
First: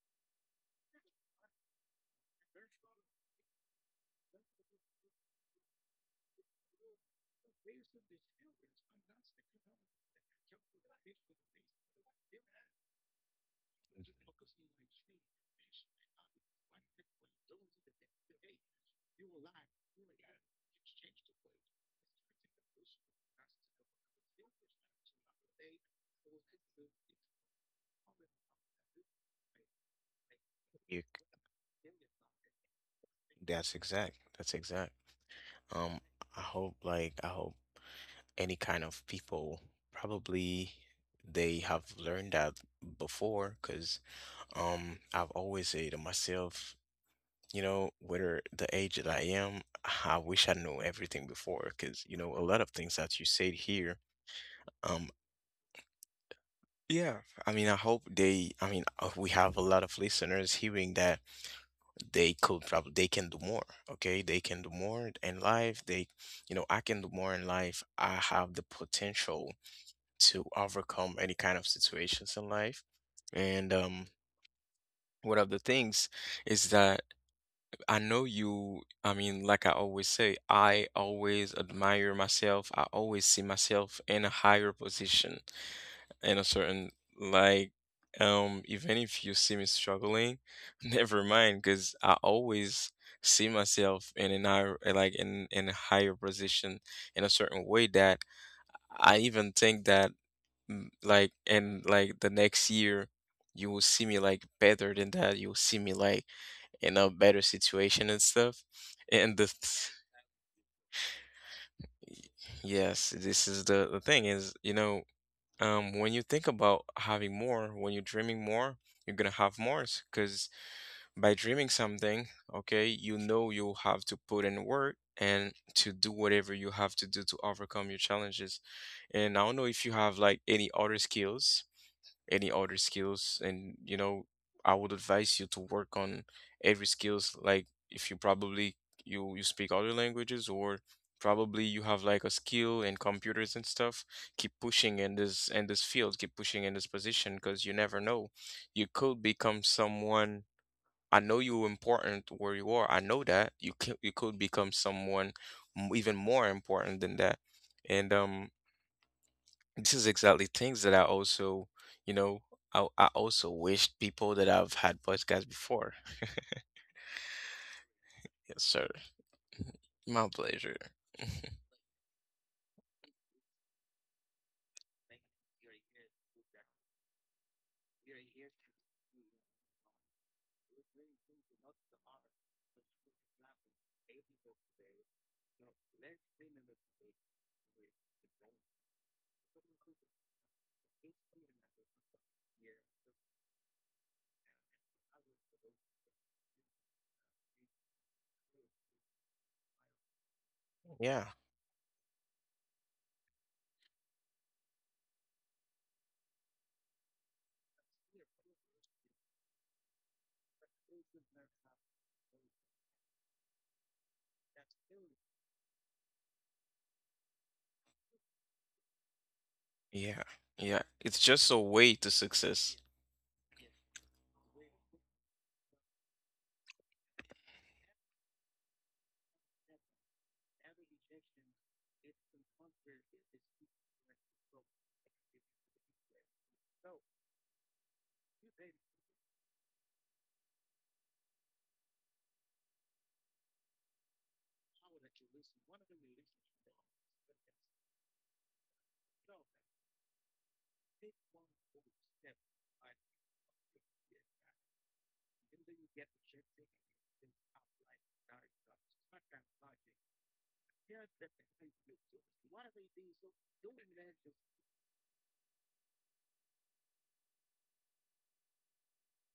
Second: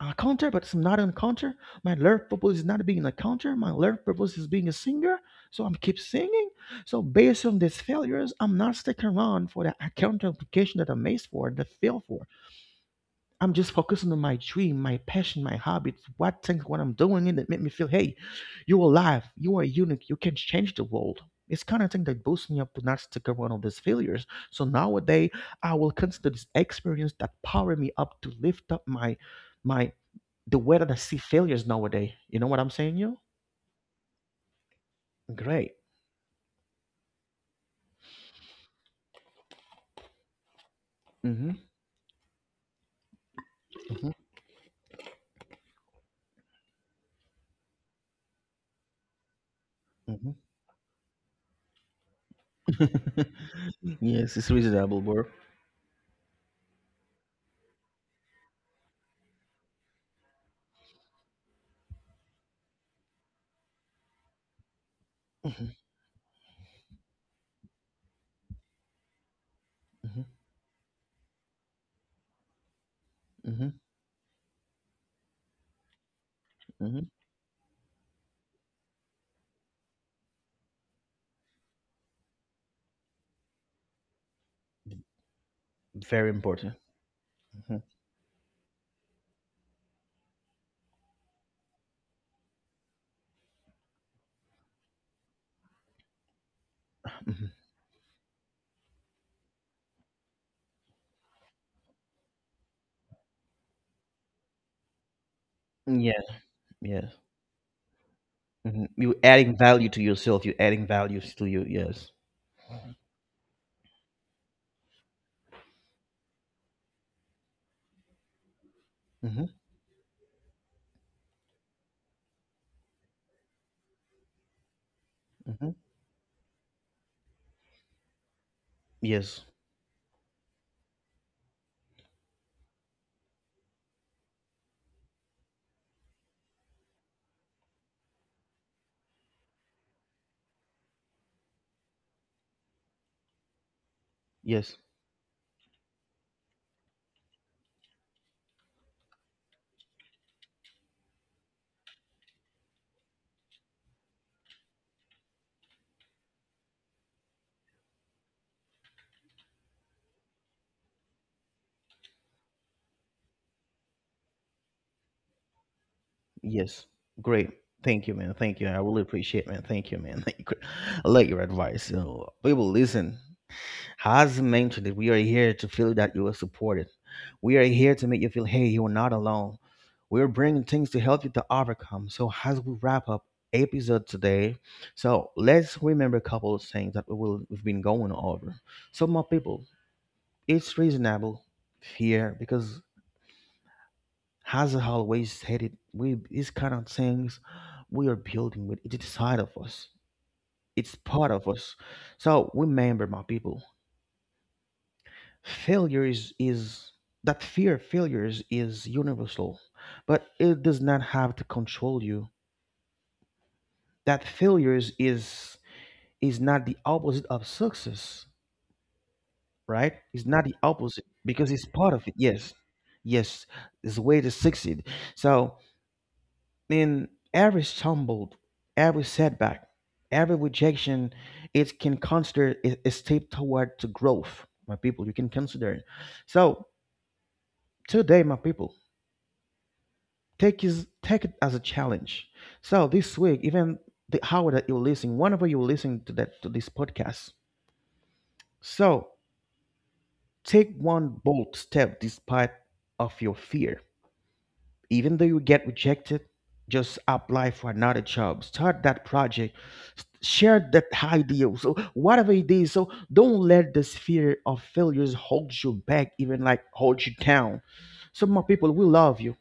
Speaker 1: a counter, but it's not a counter. My learned purpose is not being a counter. My learned purpose is being a singer. So I'm keep singing. So based on these failures, I'm not sticking around for the account application that I missed for the fail for. I'm just focusing on my dream, my passion, my habits, what things, what I'm doing, and it make me feel, hey, you're alive, you are unique, you can change the world. It's kind of thing that boosts me up to not stick around on these failures. So nowadays, I will consider this experience that power me up to lift up my, my the way that I
Speaker 2: You.
Speaker 1: see failures nowadays. You know what I'm saying, you?
Speaker 2: That's exact. That's exact.
Speaker 1: Great.
Speaker 2: Um, I hope like I hope any kind of people probably
Speaker 1: Mm-hmm.
Speaker 2: they have learned that before because
Speaker 1: Mhm,
Speaker 2: I've always said to myself, you know, whether the age that I am, I
Speaker 1: mhm.
Speaker 2: wish I knew everything before because you know a lot of things that you said here.
Speaker 1: Yes, it's reasonable,
Speaker 2: um
Speaker 1: bro.
Speaker 2: Yeah, I mean, I hope they, I mean, we have a lot of listeners hearing that they could probably, they can do more, okay? They can do more in
Speaker 1: mhm,
Speaker 2: life. They, you know, I can do more in life. I have the potential
Speaker 1: mhm,
Speaker 2: to overcome any kind of situations in life.
Speaker 1: mhm,
Speaker 2: And one of the things is
Speaker 1: mhm.
Speaker 2: that I know you, I mean, like I always say, I always admire myself. I always see myself in a higher position
Speaker 1: Very
Speaker 2: in a
Speaker 1: important.
Speaker 2: certain
Speaker 1: Mhm,
Speaker 2: like even if you see me struggling, never mind, because I always see myself in an higher like in a higher position in a
Speaker 1: mhm.
Speaker 2: certain way that I even think that like in like the next year you will see me like better than that, you'll see me
Speaker 1: Yeah.
Speaker 2: like
Speaker 1: Yeah.
Speaker 2: in a better situation and stuff.
Speaker 1: You're
Speaker 2: And
Speaker 1: adding
Speaker 2: the
Speaker 1: value to yourself. You're adding values to you. Yes.
Speaker 2: yes, this is the thing is you know, when you think about having more, when you're dreaming more, you're gonna
Speaker 1: hmm
Speaker 2: have more. Because by dreaming something, okay, you know you have to put in work and
Speaker 1: hmm
Speaker 2: to do whatever you have to do to overcome your challenges.
Speaker 1: Yes.
Speaker 2: And I don't know if you have like any other skills, any other skills and you know I would advise you to work on every skills, like if you probably you speak other languages or probably you have like a skill in computers and stuff, keep
Speaker 1: Yes.
Speaker 2: pushing in this field, keep pushing in this position, because you never know, you could become someone. I know you're important where you are, I know that you can, you could become someone even more important than that. And this is exactly things that I also, you know, I also wished people that I've had podcasts before.
Speaker 1: Yes. Great. Thank you, man. Thank
Speaker 2: Yes,
Speaker 1: you. I
Speaker 2: sir.
Speaker 1: really appreciate, man. Thank you, man.
Speaker 2: My
Speaker 1: Thank you.
Speaker 2: pleasure.
Speaker 1: I like your advice. So, people, listen. Has mentioned that we are here to feel that you are supported. We are here to make you feel, hey, you are not alone. We're bringing things to help you to overcome. So, as we wrap up episode today, so let's remember a couple of things that we've been going over. So, my people, it's reasonable fear because, as I always said it, we these kind of things we are building with it's side of us. It's
Speaker 2: Yeah,
Speaker 1: part of us. So remember, my people. Failure is That fear, failures is universal, but it does not have to control you. That failures is not the opposite of success, right? It's
Speaker 2: yeah,
Speaker 1: not the
Speaker 2: yeah.
Speaker 1: opposite
Speaker 2: It's
Speaker 1: because
Speaker 2: just a
Speaker 1: it's part
Speaker 2: way
Speaker 1: of it.
Speaker 2: to
Speaker 1: Yes.
Speaker 2: success.
Speaker 1: Yes. It's a way to succeed. So in every stumble, every setback, every rejection, it can consider a step toward to growth. My people, you can consider it. So today, my people, take it as a challenge. So this week, even the hour that you're listening, whenever you're listening to that to this podcast, so take one bold step despite of your fear. Even though you get rejected, just apply for another job, start that project, share that idea, so whatever it is, so don't let this fear of failures hold you back, even like hold you down. So my people, we love you,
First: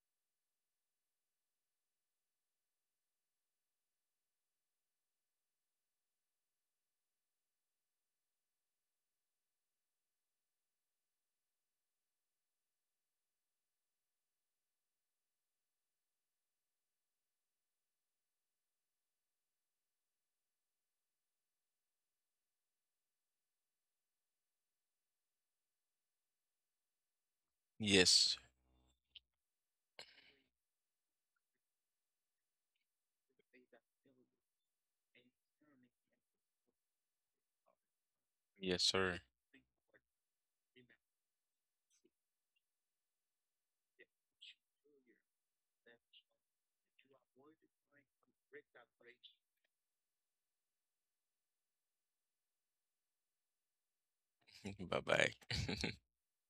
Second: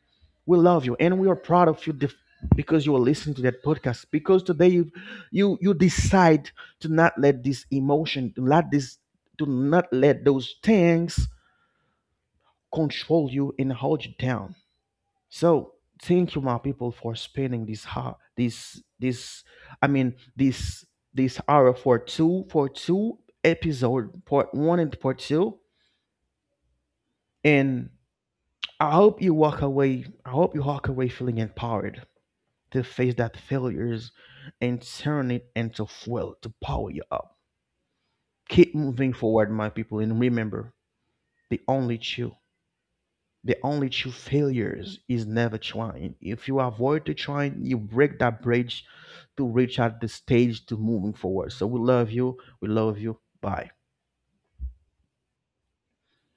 Speaker 1: we love you, and we are proud of you because you are listening to that podcast, because today you decide to not let this emotion, to not let those things control you and hold you down. So thank you, my people, for spending this I mean this hour for two episode, part one and part two. And
Speaker 2: Yes,
Speaker 1: I hope you walk away. I hope you walk away feeling empowered to face that failures and turn it into fuel to power you up. Keep
Speaker 2: yes,
Speaker 1: moving
Speaker 2: sir.
Speaker 1: forward, my people, and remember they only chew. The only true failures is never trying. If you avoid the trying, you break that bridge to reach at the stage to moving forward. So we love you. We love you. Bye.
Speaker 2: Bye bye.